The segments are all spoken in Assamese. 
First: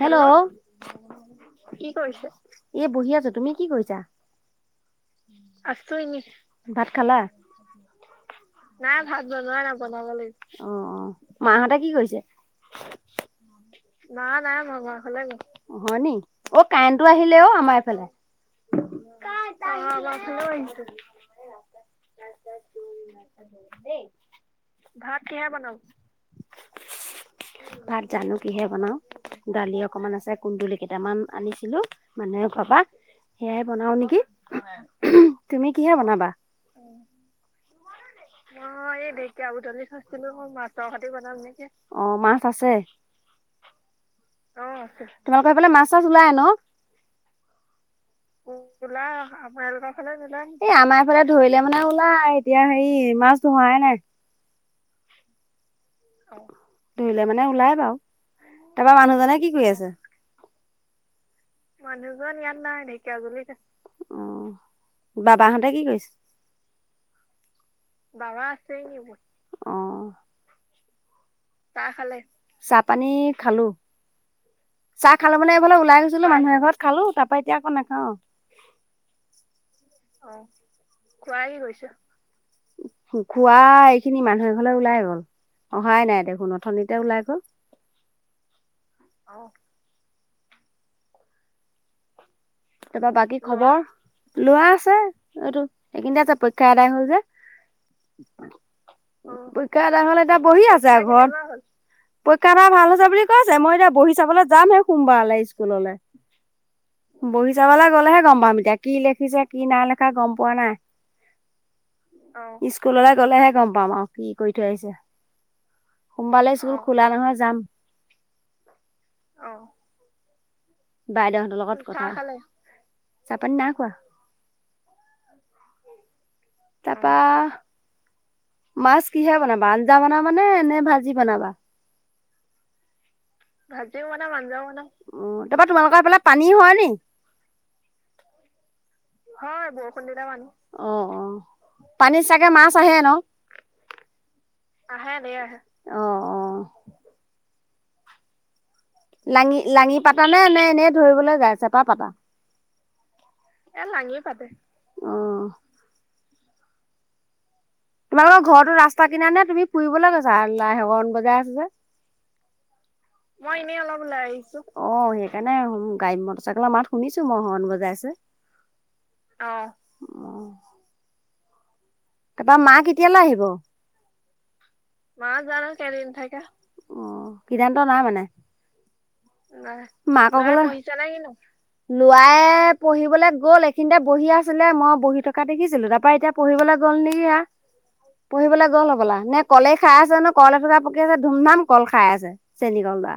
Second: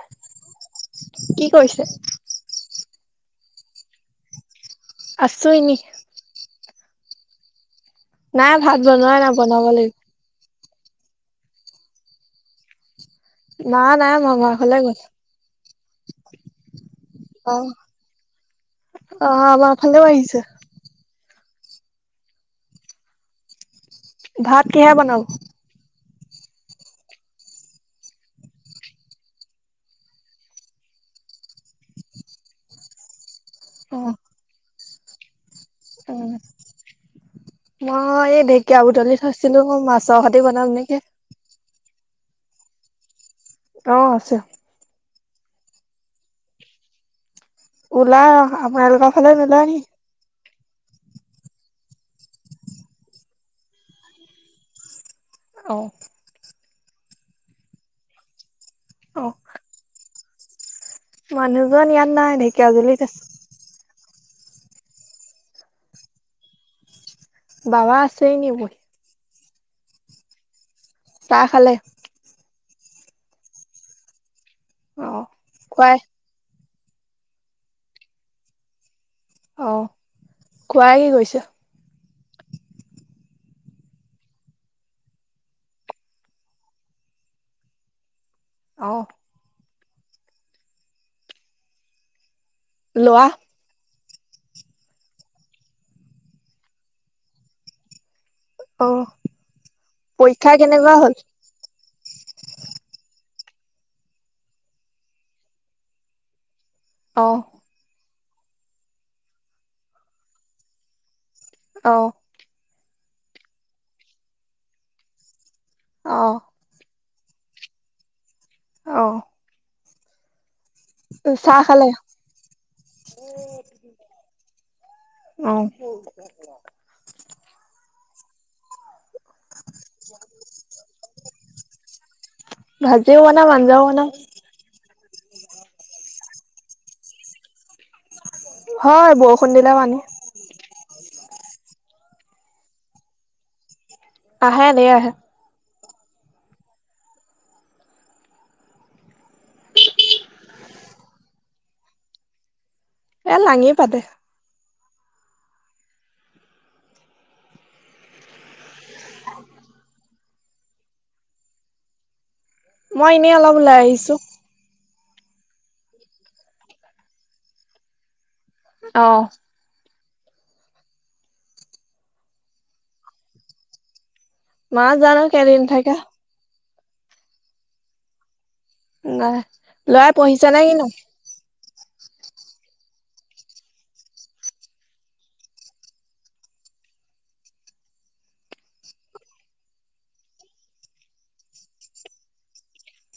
হেল্ল, কি কৰিছে? এ, বহি আছো তুমি কি কৰিছা? আছো এনে। আছো এনেই, ভাত খালা? নাই ভাত বনোৱাাই নাই বনাব লাগিব। অঁ অঁ মাহঁতে কি কৰিছে? মা না মা নাই মামা ঘৰলে গ'ল। অ হয়নি? অ, কাৰেণ্টো আহিলে অ' আমাৰ এইফালে। অঁ, আমাৰ ফালেও আহিছে। [inaudible] দেই ভাত কিহে ভাত বনাব? কিহে বনাব? ভাত জানো কিহে বনাও। দালি অকমান আছে, কুন্দুলি কেইটামান আনিছিলো মানুহ এঘৰৰ পা সেয়াই বনাও অ নেকি? তুমি কিহে বনাবা উম। মই এই ঢেকীয়া বুটলি থৈছিলো, মই মাছৰ হতি বনাম নেকি। অঁ, মাছ আছে। অঁ, আছে। অঁ, আছে। তোমালোকৰ এইফালে মাছ চাছ ওলাই ন। ওলাই, আপোনালোকৰ ফালে নোলোৱাই নি? ফালে নোলোৱাই নি, এই আমাৰ এইফালে ধৰিলে মানে ওলাই, এতিয়া হেৰি মাছ ধৰাই নাই। অঁ। ধৰিলে মানে ওলাই বাৰু, তাৰপা অ মানুহজনে কি কৰি আছে? মানুহজন ইয়াত নাই, ঢেকীয়াজুলিত আছে। অঁ, বাবাহঁতে কি কৰিছে? বাবা আছেই নি মোৰ। অঁ। চাহ খালে? খালে, চাহ পানী খালো। অ চাহ খালো মানে এইফালে ওলাই খুৱাই আহিছো। সেইফালে মানুহ এঘৰত খালো তাপা এতিয়া আকৌ নাখাওঁ। অ। অ, খুৱাই কি কৰিছে? খুৰাই কি কৰিছে? খোড়া এইখিনি মানুহ এঘলৈ ওলাই গ'ল। অহাই নাই দেখোন ওথনিতে ওলাই গ'ল। অ। তাৰপৰা ল'ৰা? বাকী খবৰ, লোৱা আছে এইটো সেইখিনতে আছে পৰীক্ষা আদায় হল যে। অ, পৰীক্ষা আডাই হলে এতিয়া পৰীক্ষা বহি আছে কেনেকুৱা আৰু হ'ল? ঘৰত। পৰীক্ষা এতিয়া ভাল হৈছে বুলি কৈছে, মই এতিয়া বহি চাবলৈ যামহে সোমবাৰলে স্কুললে। অ বহি চাবলে গ'লেহে গম পাম, এতিয়া কি লিখিছে কি না লেখা গম পোৱা নাই। অ। অঁ, স্কুললে গ'লেহে গম পাম আও, কি কৰি থৈ আহিছে। অ সোমবালে স্কুল খোলা নহয় যাম। অ' বাইদেউ হতৰ চাহ লগত খালে কথা চাহ খালে চাহ পানী নাই খোৱা। আহ' তাৰপা মাছ কিহে বনাবা আঞ্জা বনাবা নে নে ভাজি বনাবা। ভাজিও বনাও আঞ্জাও বনাম। আঞ্জাও বনাম অ' তাৰাপা তোমালোকৰ এইফালে পানী হয় নি- হয় বৰষুণ দিলে পানী। কেইটা মান অ' অ' পানীত চাগে মাছ আহে ন। আহে ধেৰ আহে। অ' লাঙি লাঙি পাতা নে নে এনেই ধৰিবলৈ যাই। চেপা পাতা এ লাঙি পাতে, অ' তোমালোকৰ ঘৰতো ৰাস্তা কিনাত নে তুমি ফুৰিবলৈ গৈছা। লাহ হৰন বজাই আছে যে। মই এনেই অলপ ওলাই আহিছোঁ। অ' সেইকাৰণে গাড়ী মটৰ চাইকেলৰ মাত শুনিছোঁ মই হৰণ বজাই আছে। অ' [unintelligible] তাৰপৰা মা কেতিয়ালৈ আহিব। মা জানো কেইদিন থাকে। [unintelligible] অ সিদ্ধান্ত নাই মানে নাই লৰাই মাকৰ পঢ়িছে নে বোলে কিনো ল'ৰাই পঢ়িবলৈ গ'ল এইখিনিতে বহি আছিলে মই বহি থকা দেখিছিলো তাৰ পৰা এতিয়া পঢ়িবলৈ গ'ল নেকি এয়া পঢ়িবলৈ গ'ল হ'বলা নে কলেই খাই আছে নো কল এটুকাৰা পকি আছে ধুম ধাম কল খাই আছে চেনিকল এটা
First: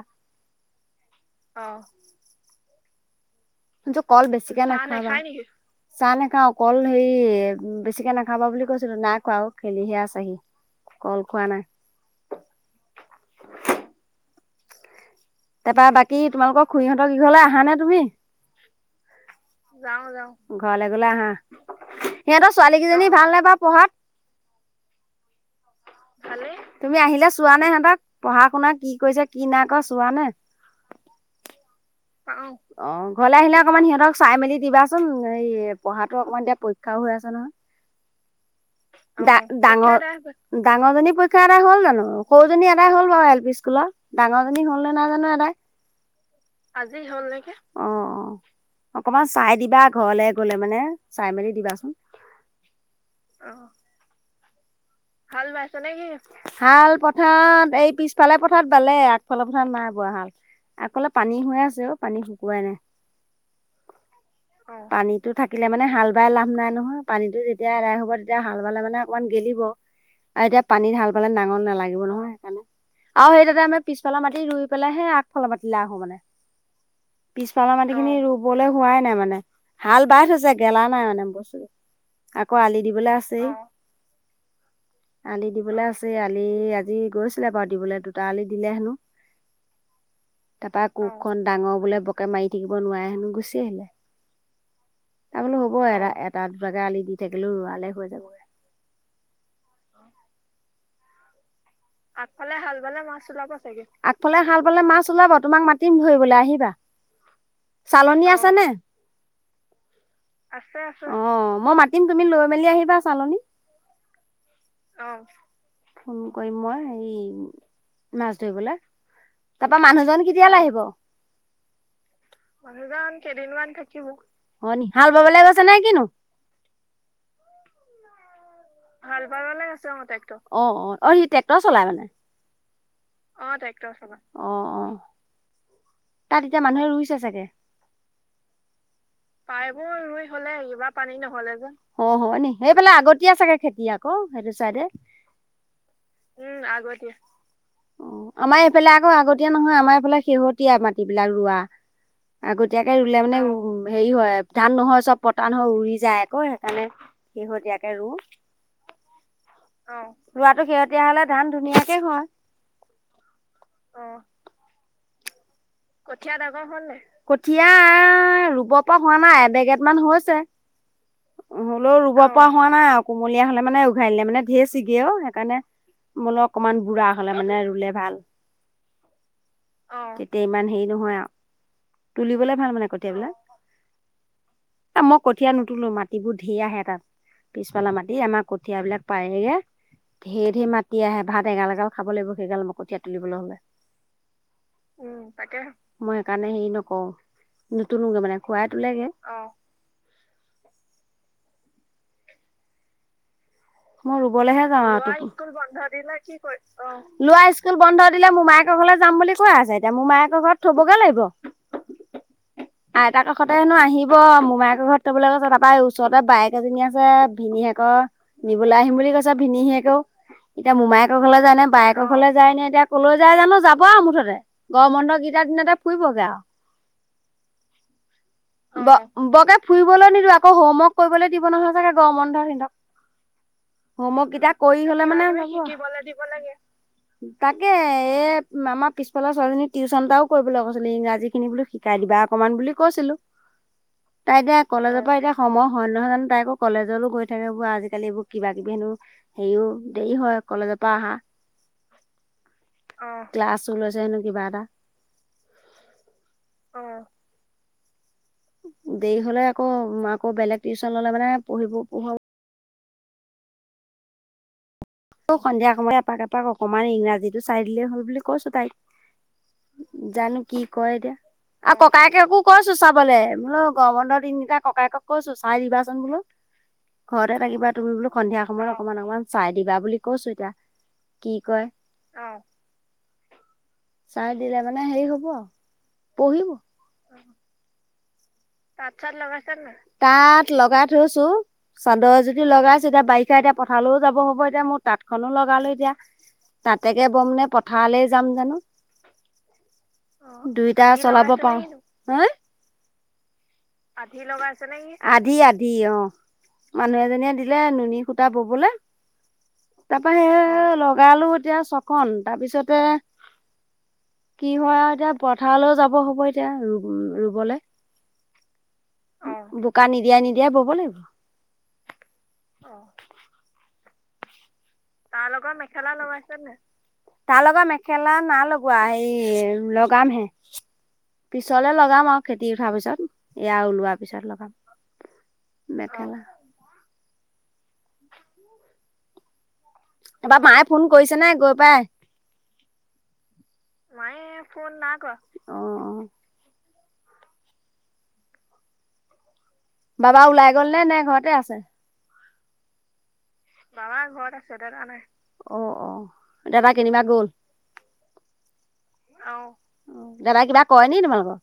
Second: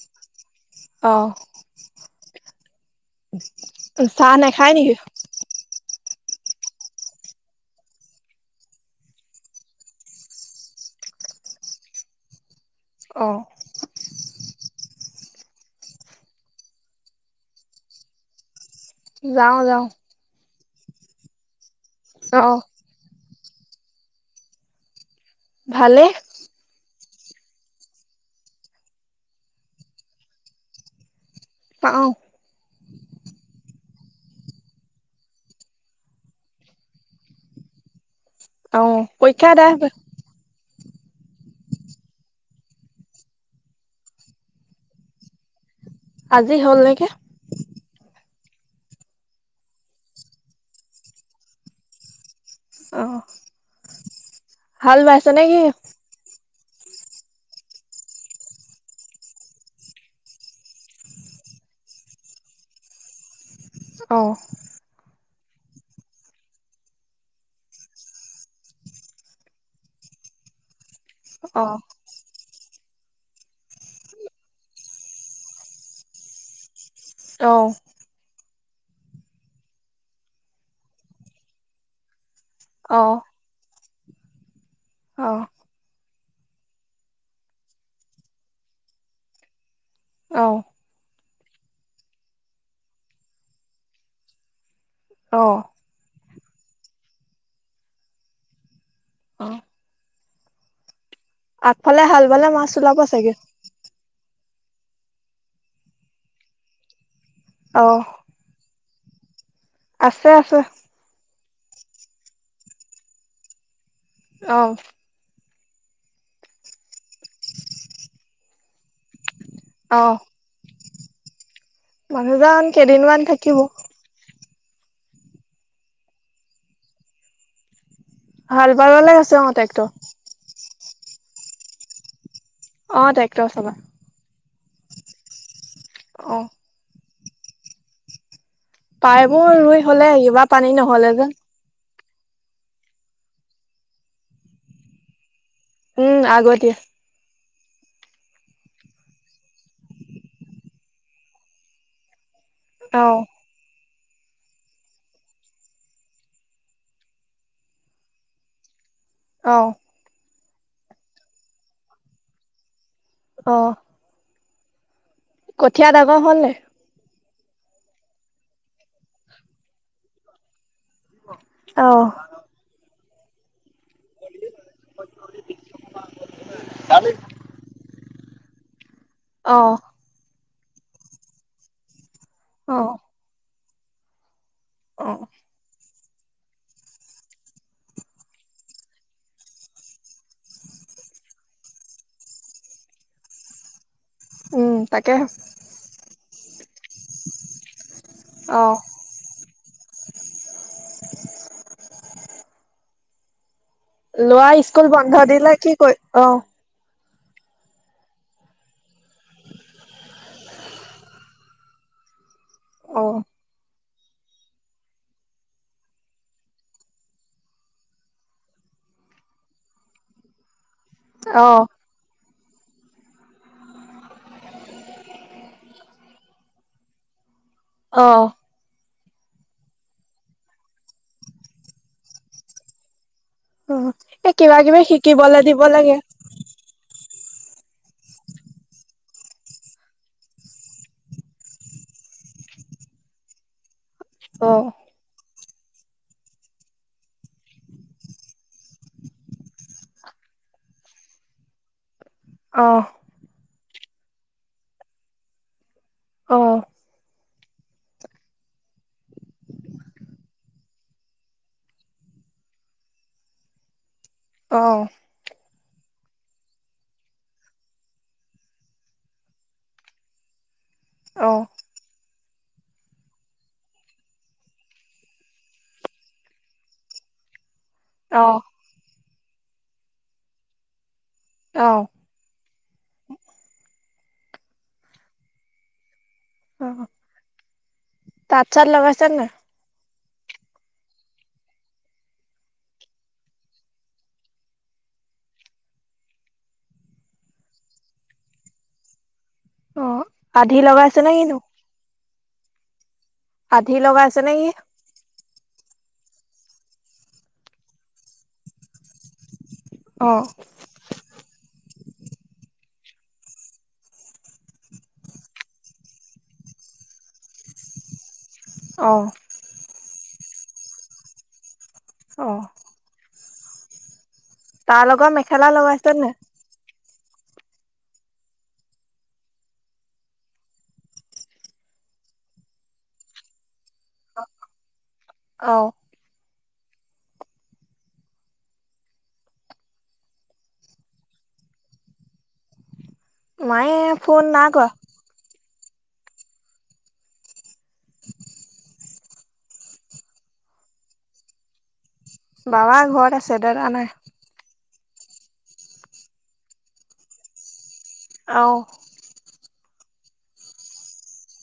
অঁ অ কিন্তু কল চাহ বেছিকে নাখায় নেকি নাখাবা চাহ নাখাও কল হেৰি বেছিকে নাখাবা বুলি কৈছিলো খোৱাও খেলিহে আছাহি কল খোৱা নাই অ তাৰ পৰাৰা বাকী তোমালোকৰ খুৰিহঁতৰ কিঘৰলে আহা নে তুমি যাও যাও ঘৰলৈ গ'লে আহা অ সিহঁতৰ ছোৱালী কেইজনী ভাল ন বাৰু পঢ়াত ভালে তুমি আহিলে চোৱা নে হেহঁতক পঢ়া শুনা কি কৰিছে কি নাই কৰা চোৱা নে পাওঁ চাও অঁ ঘৰলৈ আহিলে অকণমান সিহঁতক চাই মেলি দিবাচোন এই পঢ়াটো অকণমান এতিয়া পৰীক্ষাও হৈ আছে নহয় অ ডা পৰীক্ষা আদায় হ'লে ডাঙৰ ডাঙৰজনী পৰীক্ষা আদায় হ'ল জানো সৰুজনী আদায় হ'ল বাৰু এল পি স্কুলৰ ডাঙৰজনী হ'ল নে নাই জানো আদায় আজি হ'ল নেকি অ', অ', অকমান চাই দিবা ঘৰলে গ'লে মানে চাই মেলি দিবাচোন। অ'। হাল বাইছে নে কি? হাল পথাৰতে এই পিছফালে পথাৰত আগফালে পথাৰত নাই বোৱা হাল। আগফালে পানী হৈ আছে অ', পানী শুকুৱাই নাই। অ'। পানীতটো থাকিলে মানে হাল বাই লাভ নাই নহয়, পানীটো যেতিয়া এদাই হ'ব তেতিয়া হাল বালে মানে অকনমান গেলিব। আৰু এতিয়া পানীত হাল বালে অ নাঙল নালাগিব নহয় সেইকাৰণে। আৰু সেই তাতে আমি পিছফালৰ মাটি ৰুই পেলাই হে আগফালৰ মাতি লৈ আহো মানে, অ পিছফালৰ মাটি সেইখিনি ৰুবলৈ হোৱাই নাই মানে হাল বাই থৈছে গেলা নাই মানে বস্তুটো। আকৌ আলি অ দিবলৈ আছেই। আলি অ দিবলৈ আছেই আলি আজি গৈছিলে বাৰু দিবলৈ দুটা আলি দিলে হেনো। অ'। এটাই কুৰখন ডাঙৰ বোলে বৰ কে মাৰি থাকিব নোৱাৰে হেনো গুচি আহিলে। তাৰ অ বোলো হ'ব এ এটা দুটা কে আলি দি থাকিলেও ৰোৱালে হৈ যাব। অ'। আগফালে হাল বালে মাছ ওলাব চাগে? [unintelligible] চাগে? আগফালে হালবালে মাছ ওলাব তোমাক মাতিম ধৰিবলৈ আহিবা। অ চালনী আছে নে? আছে আছে, অ', মই মাতিম তুমি লৈ মেলি আহিবা চালনী। অ'। অ', ফোন কৰিম মই হেৰি মাছ ধৰিবলে। তাৰ পৰা মানুহ অ', জন কেতিয়ালে আহিব? মানুহজন মানুহ জন কেইদিনমান থাকিব কেইদিনমান অ', নি হাল বাবলৈ গৈছে নে কিনো? হাল বাব লৈ গৈছে অ', ট্ৰেক্টৰ। অ', অ', অ', সি ট্ৰেক্টৰ চলাই মানে? ট্ৰেক্টৰ অ', চলা অ', অ', তাত অ', এতিয়া মানুহে ৰুইছে চাগে? পায়বোৰ ৰুই হ'লে ইবাৰ পানী নহ'লে যে। অ', হয় নি সেইফালে আগতীয়া চাগে খেতি আকৌ সেইটো চাইডে। উম, আগতিয়া। অ', আমাৰ এইফালে আক আগীয়া নহয়, আমাৰ এইফালে শেহতীয়া মাটিবিলাক ৰোৱা। আগতীয়াকে ৰুলে অ', মানে উ হেৰি হয়, ধান নহয় চব পতান হয় উৰি যায় আকৌ সেইকাৰণে শেহতীয়াকে ৰু। অ'। অ', ৰুৱাটো শেহতীয়া হ'লে ধান ধুনীয়াকে হয়। অ'। কঠীয়া ডাঙৰ হ'লনে নাই? হ'ল নাই? কঠিয় ৰুব পৰা হোৱা নাই, এবেগেত মান হৈছে। হ'লেও অ', ৰুব পৰা হোৱা নাই আৰু কুমলীয়া হ'লে মানে ঘূৰাই দিলে মানে ধেৰ চিগে অ', সেইকাৰণে মই বোলো অকমান বুঢ়া হ'লে মানে ৰুলে ভাল। অ'। তেতিয়া ইমান হেৰি নহয় আৰু তুলিবলে ভাল মানে অ', কঠিয়াবিলাক। এ মই অ', কঠীয়া নুতুলো মাত এইবোৰ ধেৰ আহে তাত পিছফালৰ মাটি আমাৰ কঠিয়া বিলাক পাৰি দিয়ে ধেৰ ধেৰ মাতি আহে ভাত এগাল এগাল খাব লাগিব সেইগাল মই কঠীয়া তুলিবলৈ হ'লে উম তাকে মই সেইকাৰণে হেৰি নকৰো, নোতুলোগে মানে খুৰাই অ', তোলেগে [inaudible] মই ল'ৰা ৰুবলৈহে যাওঁ স্কুল আও বন্ধ তোক দিলে কি কৰি অ', ল'ৰা স্কুল বন্ধ দিলে মোমায়েকৰ ঘৰলৈ যাম বুলি কৈ আছে এতিয়া মোমায়েকৰ ঘৰত থবগে লাগিব অ', আইতাকৰ সতে হেনে আহিব মোমাইয়েকৰ ঘৰত থবলৈ গৈছে তাৰপৰা ওচৰতে বায়েক এজনী আছে ভিনীহিয়েকৰ নিবলৈ আহিম বুলি কৈছ ভিনিহিয়েকেও এতিয়া মোমায়েকৰ ঘৰলৈ যায় অ', নে বায়েক কৰ ঘৰলে যায় নে এতিয়া কলৈ যায় জানো যাব আৰু মুঠতে গৰম বন্ধ কিটাৰ দিনতে ফুৰিবগে আৰু অ' ব বকে ফুৰিবলৈ নিদিও আকৌ হোমৱৰ্ক কৰিবলৈ দিব নহয় চাগে গৰম বন্ধত সিহঁতক উ হোমৱৰ্ক এ কেইটা কিবা কিবি কৰি হলে মানে শিকিবলৈ দিব যাব লাগে তাকে এ আমাৰ পিছফালৰ ছোৱালীজনীক টিউশন এটাও কৰিবলৈ কৈছিলো ইংৰাজী খিনি বোলো শিক কাই দিবা অকমান বুলি কৈছিলো তাই এতিয়া অ', কলেজৰ পৰা এতিয়া সময় হয় নহয় জানো তাই আক কলেজলৈ গৈ থাকে এবোৰ আজিকালি এইবোৰ কিবা কিবি হেনো [unintelligible] দেৰি হয় কলেজৰ পৰা আহা অ ক্লাছো লৈছে হেনো কিবা এটা অ দেৰি হলে আকৌ মই আকৌ বেলেগ টিউচন‌ ললে মানে পঢ়িব পঢ়োৱা অ অ সন্ধিয়া সময়ত এপাক এপাক অকনমান ইংৰাজীটো চাই দিলেই হ'ল বুলি কৈছো তাইক জানো কি কৰে অ', এতিয়া আৰু ককায়েকেকো কৈছো চাবলৈ বোলো গৰম বন্ধৰ দিনকিটা ককায়েকক কৈছোঁ চাই দিবাচোন ঘৰতে থাকিবা তুমি বোলো অ', সন্ধিয়া সময়ত অকমান অকমান চাই দিবা বুলি কৈছো এতিয়া কি কয়। চাই দিলে মানে হেৰি হব আৰু পঢ়িব। অ' তাঁত তাত লগাইছে চাত নাই? লগাইছ নাই। তাত লগাই থৈছোঁ। চাদৰ এযুতি লগাইছো। এতিয়া বাৰিষা এতিয়া পথাৰলৈও যাব হ'ব এতিয়া মোৰ তাঁতখনো লগালো এতিয়া, তাতেকে বম নে পথাৰলৈ যাম জানোঁ। অ' আধি দুইটা লগাইছে নে চলাব কিনো? পাৰো হাঁ আধি লগাইছে নেকি আধি আধি অ' মানুহ এজনীয়ে দিলে ননী সূতা ববলৈ- তাৰপা অ' সেই লগালো এতিয়া ছখন তাৰপিছতে- কি হয় আৰু এতিয়া পথাৰলৈও যাব হ'ব এতিয়া ৰুবলৈ। অ বোকা নিদিয়াই নিদিয়াই বব লাগিব। অ' তাৰ লগত মেখেলা লগাইছে নাই। তাৰ লগৰ মেখেলা নাই লগোৱা লগাম হে। পিছলে লগাম আৰু খেতি উঠাৰ পিছত এয়া ওলোৱাৰ পিছত অ' লগাম মেখেলা- এবাৰ মায়ে ফোন কৰিছে নে গৈ পাই। মায়ে ফোন নাই কৰা। নাই কৰা, অ'। [unintelligible] বাবা ওলাই গ'ল নে, নে ঘৰতে আছে? বাবা ঘৰত আছে, দাদা নাই। অ', অ', দাবা কেনিবা গ'ল? অ'। দাদা কিবা কৰে নেকি তোমালোকৰ?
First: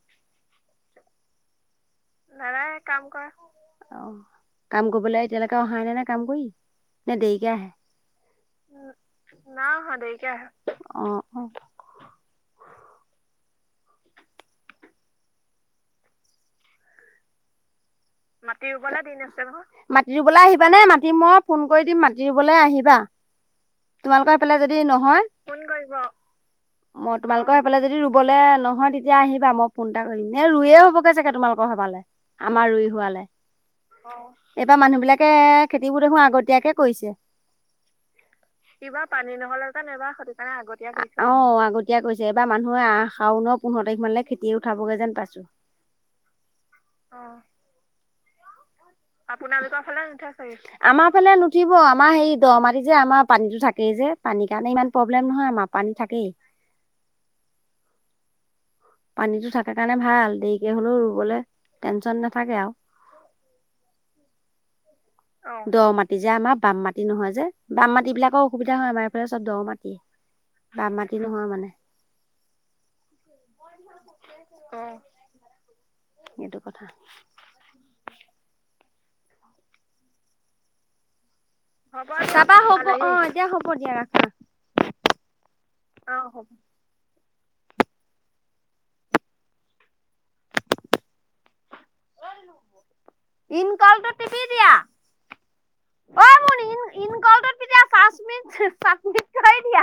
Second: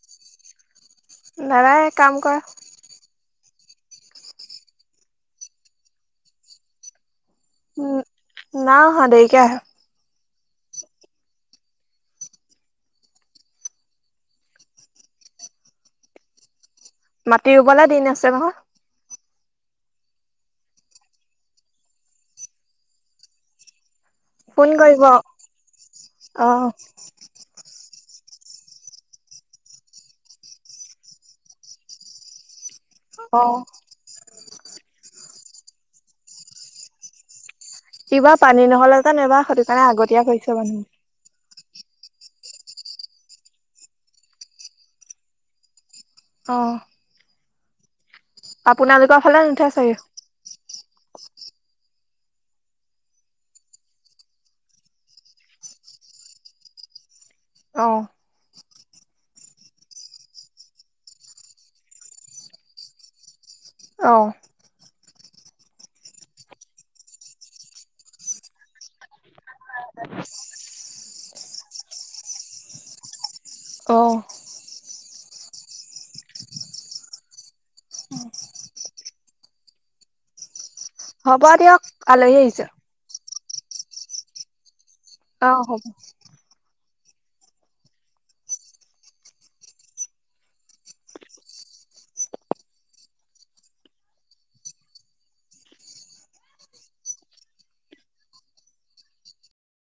দাদাই কাম কৰে। অ', কাম কৰিবলৈ এতিয়ালৈকে অহাই নাই নেকি কাম কৰি। ন দেৰিকে উম নাই আহে, অহা দেৰিকে আহে নাই অহা দেৰিকে আহে, অ' অ'। মাতি ৰুবলৈ দিন আছে। নহয়। মাটি ৰুবলৈ আহিবা নে, মাতি, মই ফোন কৰি দিম মাটি ৰুবলৈ আহিবা। তোমালোকৰ সেইফালে ফোন যদি কৰিব নহয়, ফোন অ' কৰিব মই তোমালোকৰ সেইফালে যদি ৰুবলৈ নহয়, তেতিয়া আহিবা মই ফোন এটা কৰিম নে ৰুৱে হ'বগে চাগৈ তোমালোকৰ সেইফালে। আমাৰ ৰুই ৰুৱালে, অ' এইবাৰ মানুহ বিলাকে খেতিবোৰ দেখোন আগতিয়াকে কৰিছে। এইবাৰ পানী নহ'লে যেন এবাৰ সেইটো কাৰণে আগতীয়া কৰিছে মানুহ। অ' আগতীয়া কৰিছে, এবাৰ মানুহে আহ শাওঁনৰ পোন্ধৰ তাৰিখ মানলৈ খেতি উঠাবগৈ যেন পাইছোঁ। অ'। অ'। আপোনালোকৰ ফালে নুঠে আপোনাৰলোকৰ চাগে? ফালে নোঠে চাগে। আমাৰ ফালে নুঠিব, আমাৰ হেই দ মাতি যে আমাৰ পানীতো থাকেই যে পানীৰ কাৰণে ইমান প্ৰব্লেম নহয় আমাৰ। পানী থাকেই। অ'। পানীতো থাকা কাৰণে ভাল, দেৰিকে হলেওঁ ৰুবলৈ টেনচন নাথাকে আৰু। অ'। দ মাটি যে আমাৰ বাম মাটি নহয় যে, বাম মাটি বিলাকৰ অসুবিধা হয়, আমাৰ এইফালে চব দ মাটি। বাম মাটি নহয় মানে। অ'। উম। এইটো কথা। হ'ব দিয়ক। আলহী যাবা আহিছে। হ'ব, অ' এতিয়া হ'ব দিয়া ৰাখো। অ', হ'ব। অ', হব। ইন কলটো টিপি দিয়া। অ', মোৰ ইনকলটো তেতিয়া চাচ মিছ, চাচ মিছ কৰি দিয়া।